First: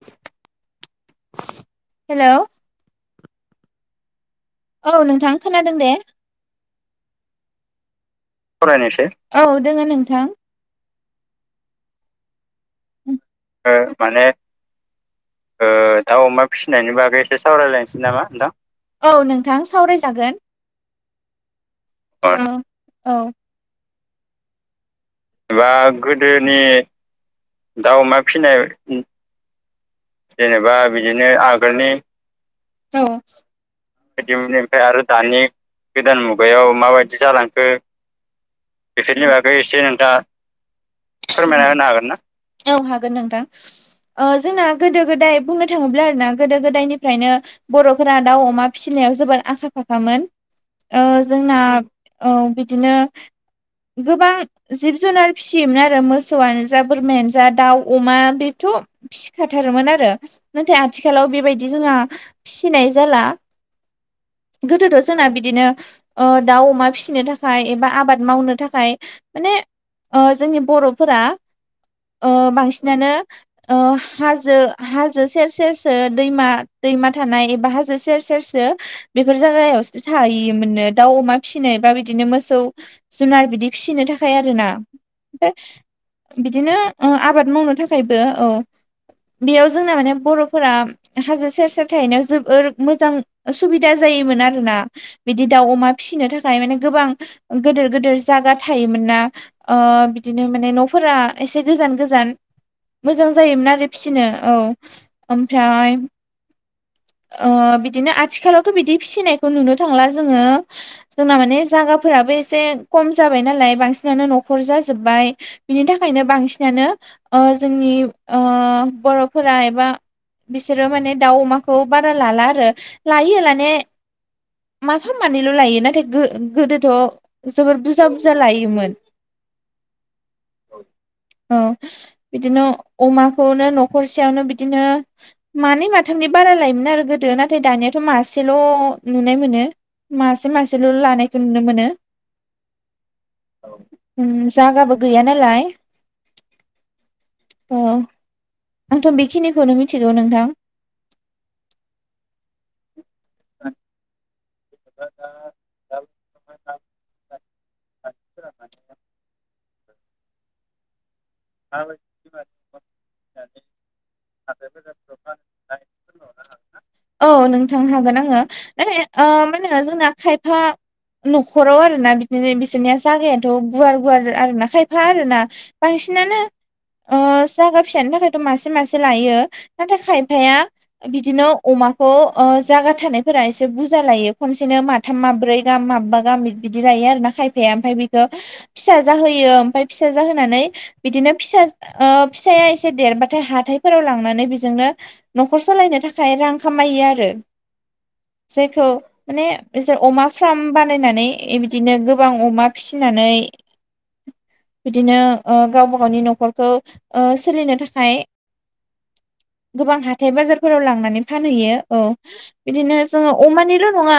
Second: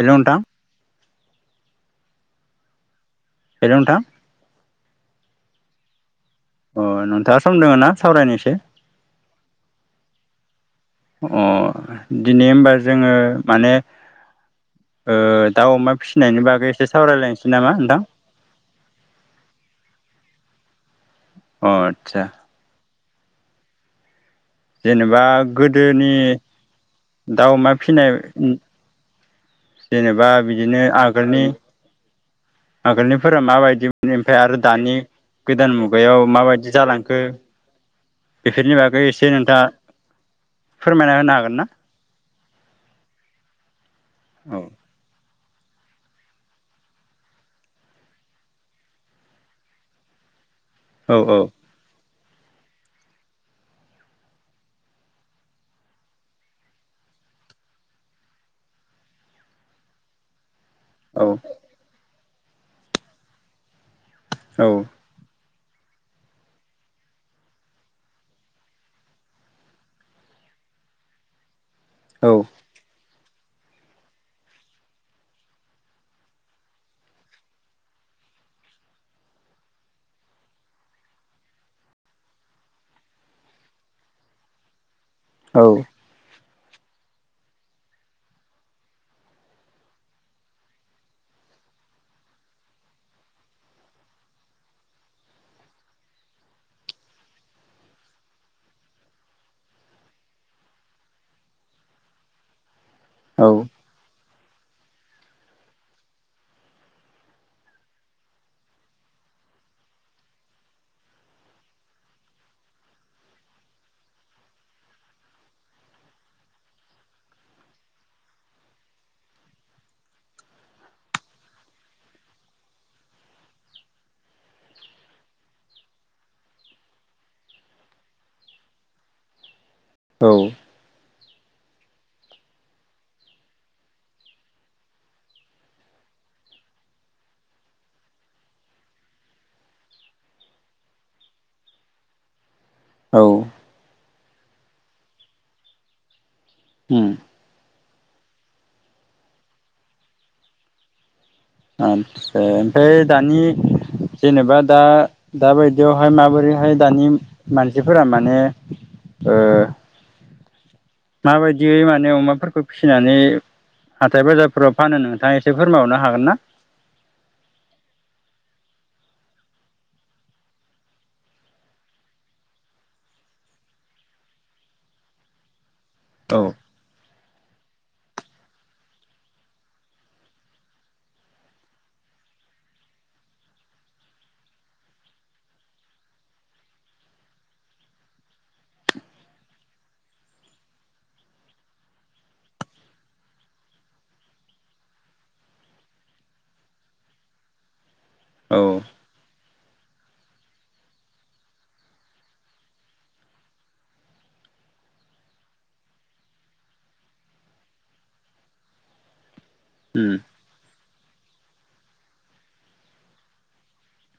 हेल' नोंथां hello hello नोंथां औ नोंथां खोनादों दे अ नोंथाङा सम दङ ना सावरायनोसै फरायनोसै औ दोङ नोंथां अ दिनै होनबा जोङो माने ओ ओ‌ दाउ दाउ अमा बागै एसे फिसिनायनि बागै एसे सावरायलायनोसै नामा नोंथां सावरायलायनोसै नामा नोंथां औ नोंथां सावरायजागोन अ आदसा औ औ जेनेबा गोदोनि दाउ अमा फिनायनि जेनेबा बिदिनो आगोलनि आगोलनिफोरा माबायदि मोन ओमफ्राय आरो दानि गोदान मुगायाव माबायदि जालांखो बेफोरनि बागै एसे बेफोरनि बागै एसे नोंथाङा फोरमायना होनो नोंथाङा हागोन ना फोरमायना होनो हागोन औ हागोन नोंथां जोंना औ गोदो गो गोदा बुंनो थाङोब्ला आरोना गोदो गोदायनिफ्रायनो बर'फोरा दाउ अमा फिसिनायाव जोबोद आखा फाखामोन ओ औ जोंना ओं बिदिनो गोबां जिब जुनार फिसियोमोन आरो मोसौआनो जा बोरमायानो जा दाउ अमा बे थ' फिसिखथारोमोन आरो नाथाय आथिखालाव औ बेबायदि जोंहा फिसिनाय जाला औ गोदोथ' जोंना बिदिनो ओ दाउ अमा फिसिनो थाखाय एबा आबाद मावनो थाखाय माने ओ जोंनि बर'फोरा औ ओ बांसिनानो ओ हाजो हाजो सेर सेरसो दैमा दैमा थानाय एबा हाजो सेर सेरसो बेफोर जागायावसो थायोमोन दाउ अमा फिसिनाय बा बिदिनो मोसौ जुनार बिदि फिसिनो थाखाय आरोना । औ ओमफ्राय बिदिनो ओ आबाद मावनो थाखायबो औ बेयाव जोंना माने बर'फोरा हाजो सेर सेर थाहैनायाव जोबोर मोजां सुबिदा जायोमोन आरो ना बिदि दाउ अमा फिसिनो थाखाय माने गोबां गेदिर गेदिर जागा थायोमोन ना ओ बिदिनो माने न'फोरा एसे गोजान गोजान मोजां जायोमोन आरो फिसिनो औ ओमफ्राय ओ बिदिनो आथिखालावथ' बिदि फिसिनायखौ नुनो थांला जोङो जोंना माने जागा फोराबो एसे खम जाबाय नालाय बांसिनानो न'खर जाजोब्बाय बिनि थाखायनो बांसिनानो ओ जोंनि ओ बर'फोरा एबा बिसोरो माने दाउ अमा खौ बारा लाला आरो लायो लानाया माफा मानैल' लायो नाथाय गो-गोदोथ' जबोर बुरजा बुरजा लायोमोन औ औ बिदिनो अमाखौनो न'खरसेयावनो बिदिनो मानै माथाम नि बारा लायोमोन आरो गोदो नाथाय दानियाथ' मासेल' नुनाय मोनो मासे मासेल' लानायखौ नुनो मोनो । औ ओम जागाबो गैया नालाय । ओम औ आंथ' बेखिनिखौनो मिथिगौ नोंथां । आदसा ओमफ्राय दानि जेनबा दा दा बायदियावहाय माबोरैहाय दानि मानसिफोरा माने ओ माबायदियै माने अमाफोरखौ फिसिनानै हाथाय बाजारफोराव फानो नोंथाङा एसे फोरमाय हरनो हागोन ना? औ नोंथां हागोन आङो माने मा होनो जोंना खायफा न'खराव आरो ना बिदिनो बिसोरनिया जागायाथ' गुवार गुवार आरो ना खायफा आरो ना बां सिनानो औ ओ जागा फिसानि थाखायथ' मासे मासे लायो नाथाय खायफाया बिदिनो अमाखौ खौ ओ जागा थानायफोरा एसे बुरजा लायो खनसेनो माथाम माब्रै गाहाम माब्बा गाहाम बिदि लायो । आरो खायफाया ओमफ्राय बेखौ फिसा जाहोयो ओमफ्राय फिसा जाहोनानै बिदिनो फिसा ओ फिसाया एसे देरबाथाय हाथायफोराव लांनानै बेजोंनो न'खर सालायनो थाखाय रां खामायो आरो । औ जायखौ माने बिसोर अमा फार्म बानायनानै बिदिनो गोबां अमा फिसि नानै बिदिनो ओ गावबा गावनि न'खरखौ ओ सोलिनो थाखाय गोबां उम हाथाय बाजारफोराव लांनानै फानहैयो औ बिदिनो जोङो अमानिल' नङा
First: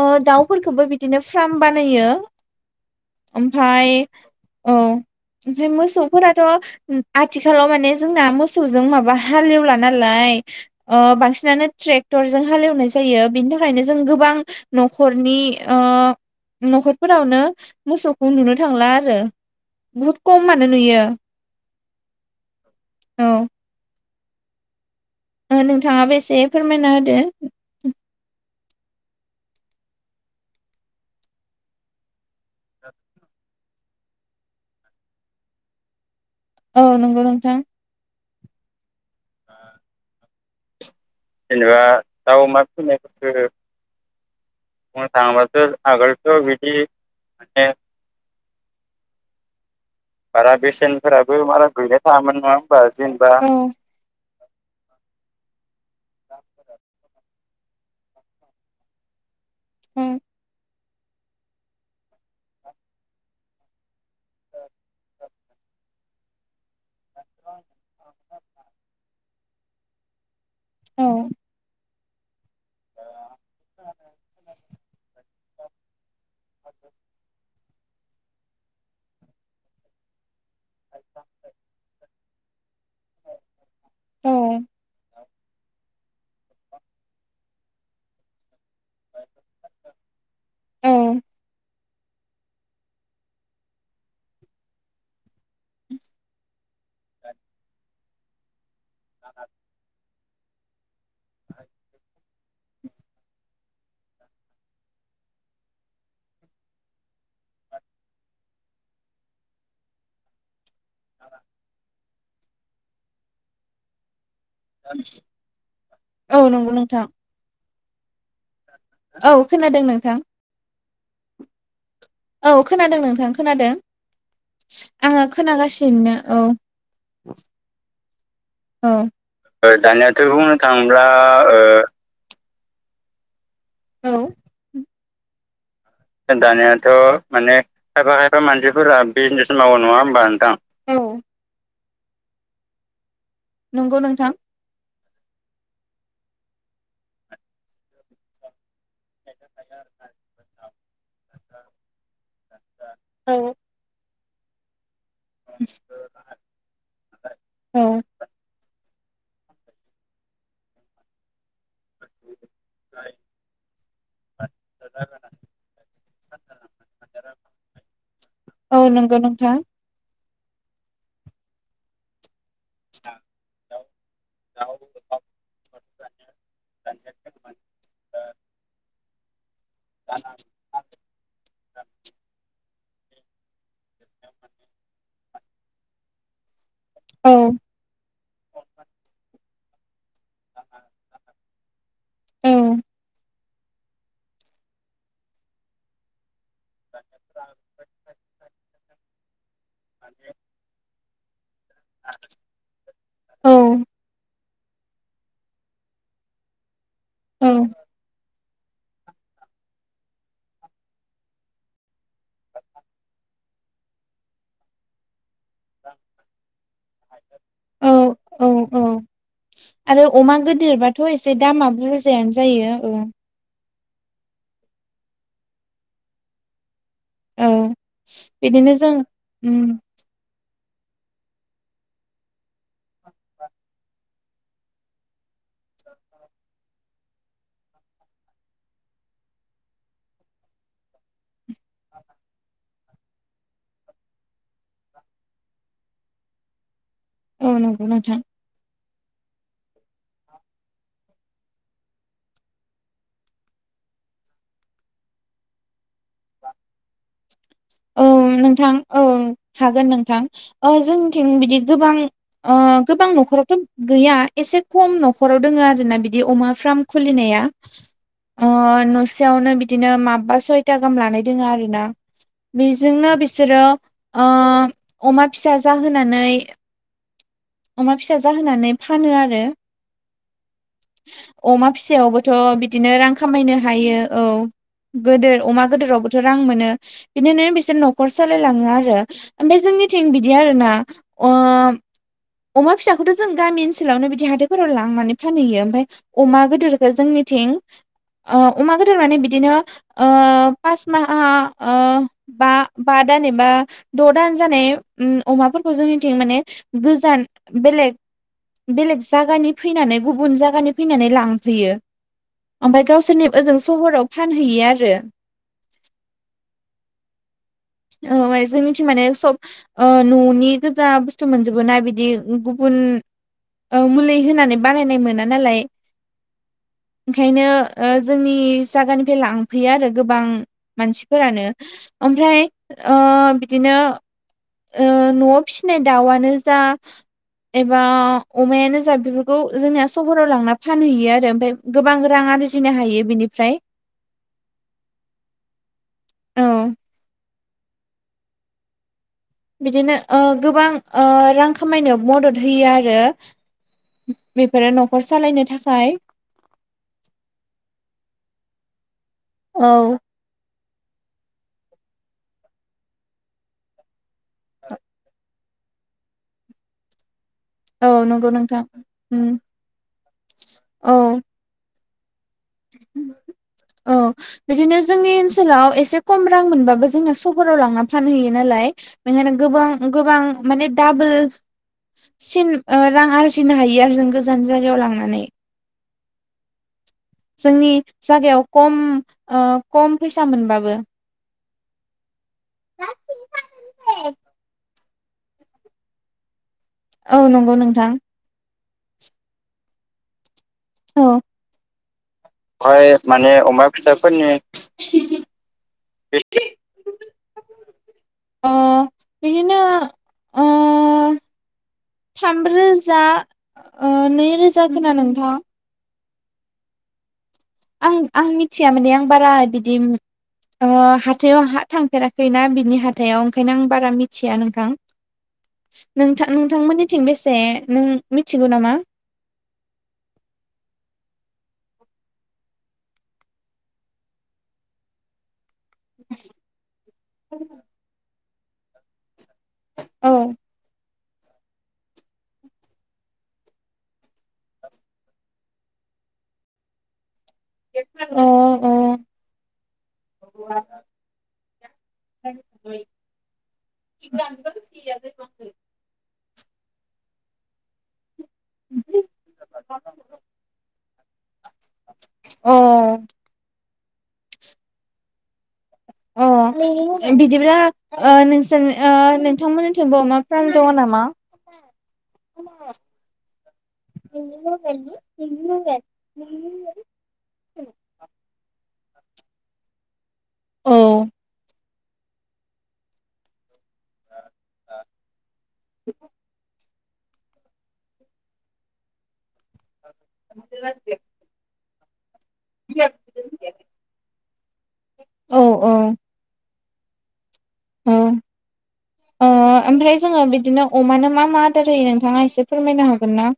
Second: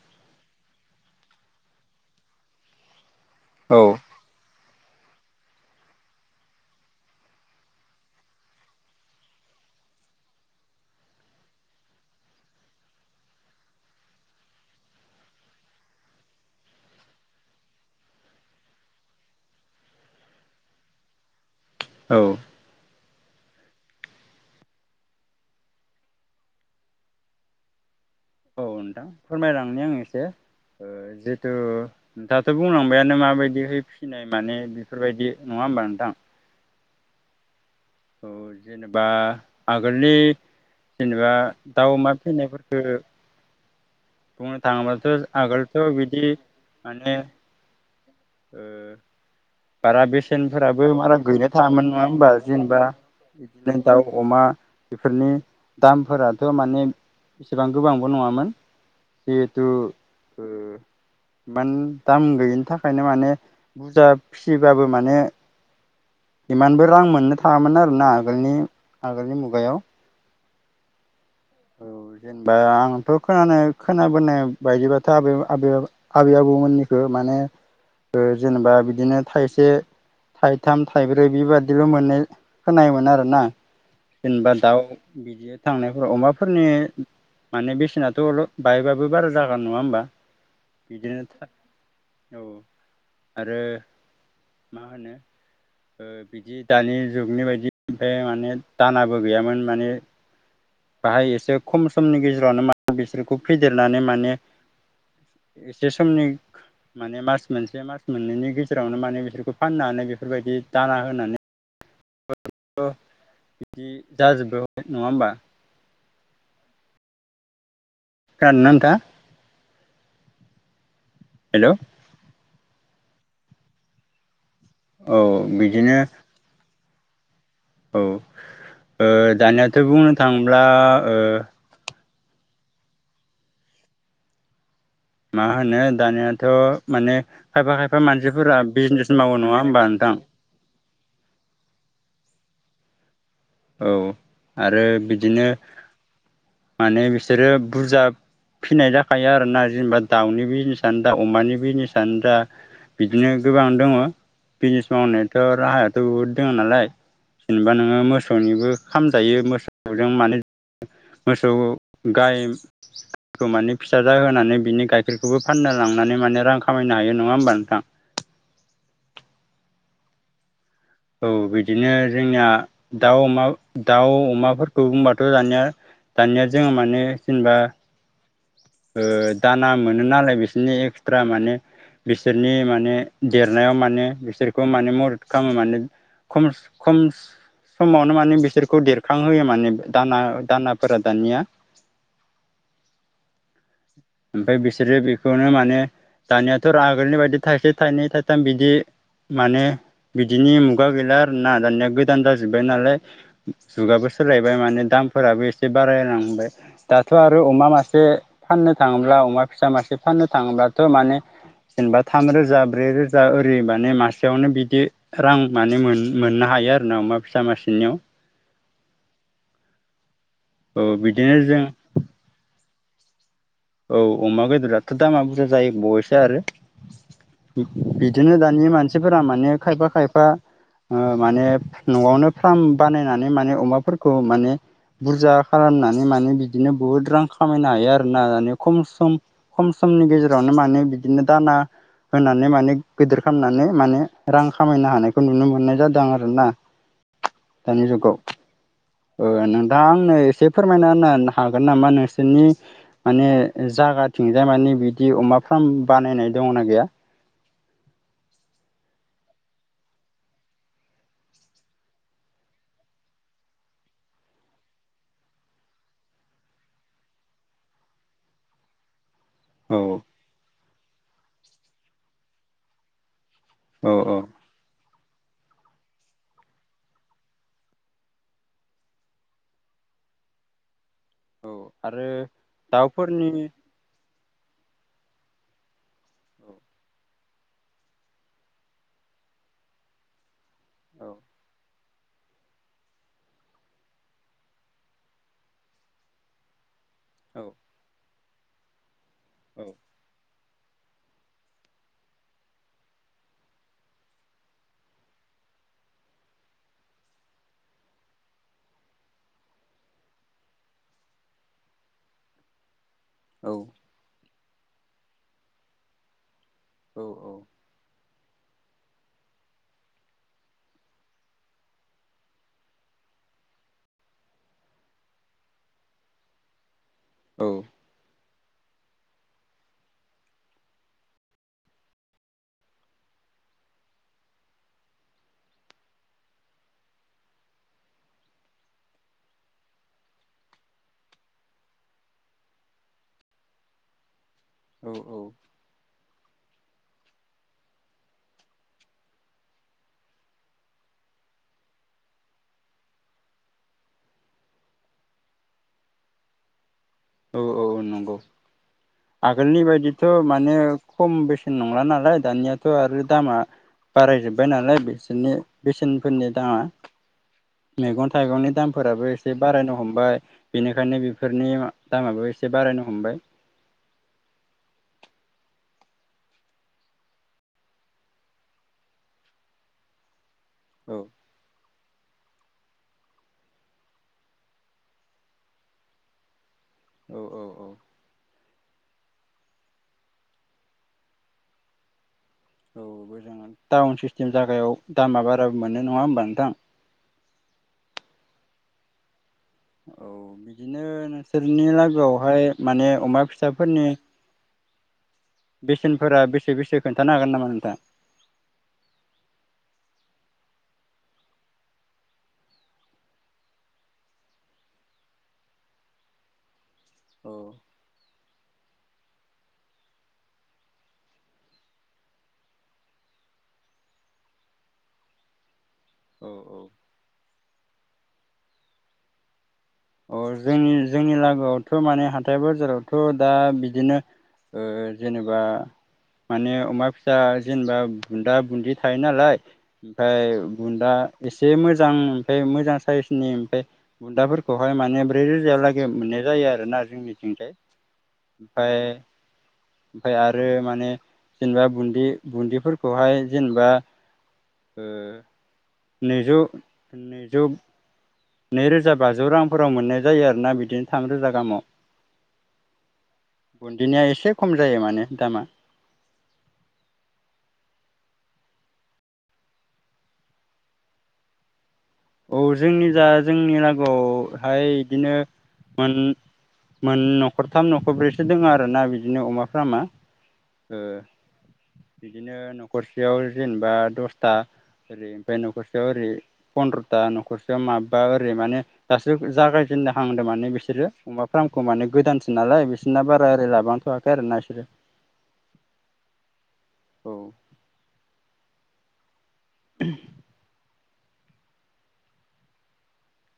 ओ दाउफोरखौबो बिदिनो फार्म बानायो । [unintelligible] औ ओमफ्राय औ । ओमफ्राय मोसौफोराथ' आथिखालाव माने जोंना मोसौजों माबा हालेवला नालाय । ओ बांसिनानो ट्रेक्टरजों हालेवनाय जायो बेनि थाखायनो जों गोबां न'खरनि ओ न'खरफोरावनो मोसौखौ नुनो थांला आरो बुहुद खमानो नुयो । औ । औ । नोंथाङाबो एसे फोरमायना होदो । औ नोंथां फोरमायलांनि आं एसे । जिहेथु नोंथांङाथ' बुंलांबायानो माबायदिहै फिसिनाय माने बेफोरबायदि नङा नङा होनबा नोंथां? औ नंगौ नोंथां । औ जेनेबा आगोलनि जेनेबा दाउ अमा फिनायफोरखो बुंनो थाङोबाथ' [unintelligible] बिदि आगोलथ बिदि माने ओ बारा बारा बेसेनफोराबो बारा बेसेनफोराबो गैनो बारा थाङामोन गैलाय नङा होनबा थाङामोन नङा जेनेबा होमबा जेनेबा बिदिनो दाउ अमा बेफोरनि दामफोराथ' माने इसिबां गोबांबो नङामोन जिहेथु ओ एमान दाम गैयिनि थाखायनो माने बुरजा फिसिबाबो माने इमानबो रां मोननो थाङामोन आरोना आगोलनि आगोलनि मुगायाव । औ । औ । जेनेबा आंथ' खोनानो खोनाबोनाय बायदिबाथ' आबै आबै आबै आबौमोननिखो माने ओ जेनेबा बिदिनो थाइसे थाइथाम थाइब्रै बेबायदिल' मोननाय खोनायोमोन आरोना औ जेनेबा दाउ बिदि थांनायफ्राव अमा फोरनि माने बेसेनाथ र बायबाबो बारा जागोन नङा होमबा? बिदिनो था औ आरो मा होनो ओ बिदि दानि जुगनि बायदि ओमफाय माने दानाबो गैयामोन माने बाहाय एसे खम समनि गेजेरावनो मा बिसोरखौ फेदेरनानै माने एसे समनि माने मास मोनसे मास मोननैनि गेजेरावनो माने बिसोरखौ फाननानै बेफोरबायदि दाना होनानै अ बिदि जाजोबबोबाय नङा होमबा? औ नोंगौ नोंथां । खोनादों ना नोंथाङा? खोनादों नोंथां । हेलौ । औ खोनादों नोंथां खोनादों आंङो औ बिदिनो खोनागासिनो औ । औ औ ओ दानियाथ बुंनो थाङोब्ला ओ औ । मा होनो दानियाथ माने खायफा खायफा मानसिफोरा बिजनेस मावो नङा होमबा नोंथां? औ । औ नंगौ नोंथां। आरो बिदिनो माने बिसोरो बुरजा फिनाय जाखायो आरोना जेनेबा दाउनि बिजनेस जा अमानि बिजनेसानो जा बिदिनो औ गोबां दङ बिजनेस मावनायाथ राहायाथ बहुद दङ नालाय जेनेबा औ नोङो मोस निबो खामजायो मोसौजों माने मोसौ गाय खौ माने फिसा जाहोनानै बिनि गाइखेरखौबो फाननो लांनानै माने रां खामा होननो हायो नङा होमबा नोंथां। औ नंगौ नोंथां। औ बिदिनो जोंनिया। दाउ अमा दाउ औ अमाफोरखौ बुंबाथ' दानिया दानिया जोङो माने जेनेबा ओ दाना मोनो नालाय बिसोरनि एक्सट्रा माने बिसोरनि माने ने देरनायाव माने बिसोरखौ माने मदद खालामो माने खम खम समावनो माने बिसोरखौ देरखांहोयो माने दाना दानाफोरा दानिया औ ओमफाय बिसोरो बेखौनो माने दानियाथ' रागोलनि बायदि थाइसे थाइनै थाइथाम बिदि माने बिदिनि मुगा गैला ना दानिया गोदान जाजोबबाय नालाय औ जुगाबो सोलाय। बाय माने दामफोराबो एसे बारालांबाय दाथ' आरो अमा मासे फाननो थाङोब्ला अमा फिसा मासे फाननो थाङोब्लाथ' माने जेनबा थाम रोजा ब्रै रोजा ओरै माने मासेयावनो बिदि रां माने मोन मोननो हायो आरो ना अमा फिसा औ मासेनियाव। औ औ आरो अमा औ गोदिरबाथ' बिदिनो एसे जों दामा बुरजायानो जायो औ। औ अमा बेदराथ' दामा बुरजा जायो बयसो आरो। औ बिदिनो दानि मानसिफोरा माने उम खायफा खायफा ओ माने नआवनो फार्म बानायनानै माने अमाफोर खौ माने बुरजा खालामनानै माने बिदिनो बुहुत रां खामायनो हायो आरोना माने। खम सम खम समनि गेजेरावनो माने बिदिनो दाना होनानै माने गोदिर खालामनानै माने रां खामायनो हानायखौ नुनो मोननाय जादों आं आरो ना। औ नोंगौ नोंथां। ओ नोंथाङा आंनो एसे फोरमायना होनोन हागोन नामा नोंसोरनि माने जा जागाथिंजाय माने बिदि अमा फाराम बानायनाय दंना गैया? औ नोंथां ओं हागोन नोंथां जोंनिथिं बिदि गोबां अ गोबां नखरावथ' गैया एसे खम नखर दोंङो आरोना बिदि अमा फार्म खुलिनाया। या अ न खाथियावनो औ बिदिनो माबबा सयथा गाहाम लानाय दोंङ आरोना बेजोंनो बिसोरो औ औ ओ अमा फिसा जाहोनानै। अमा फिसा जाहोनानै फानो आरो। औ अमा आरो फिसायावबोथ' बिदिनो रां दाउफोरनि खामायनो हायो औ। गोदोर अमा गोदोरावबोथ' रां औ मोनो बिनिनो बिसोर नखर सलायलांङो आरो ओमफाय जोंनिथिं बिदि। बिदि आरोना औ ओ अमा फिसाखौथ' जों गामि ओनसोलावनो बिदि हाथााइफोराव लांनानै फानहैयो ओमफाय अमा गोदोर। औ जोंनिथिं ओ अमा गोदोर माने बिदिनो औ ओ फास माहा ओ‌ बा बा दान एबा द' दान जानाय उं अमाफोरखौ जोंनिथिं माने गोजान बेलेग-बेलेग जागानि फैनानै गुबुन जागानि फैनानै लांफैयो। ओमफाय गावसोरनि औ ओजों सहराव फानहैयो आरो औ-औ औ जोंनिथिं माने सब ओ ननि गोजा बुस्थु मोनजोबो ना बिदि। गुबुन ओ मुलि होनानै बानायनाय मोना नालाय। ओंखायनो ओ जोंनि जागानिफ्राय लांफैयो आरो गोबां मानसिफोरानो ओमफ्राय ओ बिदि बिदिनो ओ नआव फिसिनाय दाउआनो जा एबा अमायानो जा बेफोरखौ जोंनिया सहराव लांना फानहैयो आरो ओमफाय गोबां रांं रां आरजिनो हायो बिनिफ्राय औ-औ औ बिदिनो ओ गोबां ओ रां खामायनो मदद होयो आरो बेफोरो न'खर सालायनो थाखाय औ-औ-औ नंगौ आगोलनि बायदिथ' औ मानो खम बेसेन नंला नालाय दानियाथ‌' आरो दामा बारायजोब्बाय नालाय बिसोरनि बेसेनफोरनि दामा मेगन नंगौ थाइगंनि नोंथां दामफोराबो उम एसे बारायनो हमबाय । औ बेनिखायनो बेफोरनि दामाबो एसे बारायनो हमबाय औ बिदिनो जोंनि ओनसोलाव एसे खम रां मोनबाबो जोंना सहराव लांना फानहैयो नालाय बेखायनो गोबां-गोबां माने औ डाबोल सिन ओ रां आरजिनो हायो आरो जों गोजान जायगायाव लांनानै औ औ जोंनि औ जायागायाव ओ खम ओ खम फैसा मोनबाबो औ [unintelligible] टाउन सिस्टेम जागायाव दामा बाराबो मोनो नंङा होनबा नोंथां । औ नोंगौ नोंथां । औ बि दिनो औ नोंसोरनि लागोआवहाय माने अमा फिसाफोरनि बेसेनफोरा बेसे-बेसे खोन्थानो हागोन नामा नोंथां? अ बिदिनो अ थाम रोजा ओ नैरोजा खोना नोंथां औ आं-आं मिथिया माने आं बारा बिदि ओ हाथायाव हा थांफेराखैना बिनि हाथाइयाव ओंखायनो आं बारा मिथिया नोंथां । नोंथां नोंथांमोननिथिं बेसे नों मिथिगौ नामा? अ जोंनि-जोंनि लागोआवथ' माने हाथाय बाजारावथ' दा बिदिनो ओ जेनेबा माने अमा फिसा जेनेबा बुन्दा बुन्दि थायो नालाय औ ओमफ्राय बुन्दा एसे मोजां ओमफ्राय मोजां साइसनि ओमफ्राय बुन्दाफोरखौहाय माने ब्रै रोजालागै मोननाय जायो आरोना जोंनिथिंजाय अ ओमफ्राय अ ओमफ्राय आरो माने जेनेबा बुन्दि बुन्दिफोरखौहाय जेनेबा ओ [unintelligible] नैजौ नैजौ नैरोजा बाजौ रांफोराव मोननाय जायो आरोना बिदिनो थामरोजा गाहामाव अ बुन्दिनिया एसे खम जायो माने दामा । अ बिदिब्ला नोंसोर नोंथांमोननिथिंबो अमा फार्म दङ नामा? [unintelligible] औ जोंनि जा जोंनि लागोआवहाय बिदिनो मोन मोन न'खरथाम न'खरब्रैसो दङ आरो ना बि बिदिनो अमाफ्रा मा औ ओ बिदिनो न'खरसेयाव जेने बा दसथा ओरै ओमफ्राय न'खरसेयाव ओरै फन्द्र' था न'खरसेयाव माबबा ओरै माने दासो जागायजेन हांदों माने बिसोरो अमा फार्मखौ माने गोदान नालाय बिसोरना बारा ओरै लाबांथ'वाखै आरो ना इसोरो । औ औ औ औ ओ ओमफ्राय जोङो बिदिनो अमानो मा मा आदार होयो नोंथाङा एसे फोरमायनो हागोन ना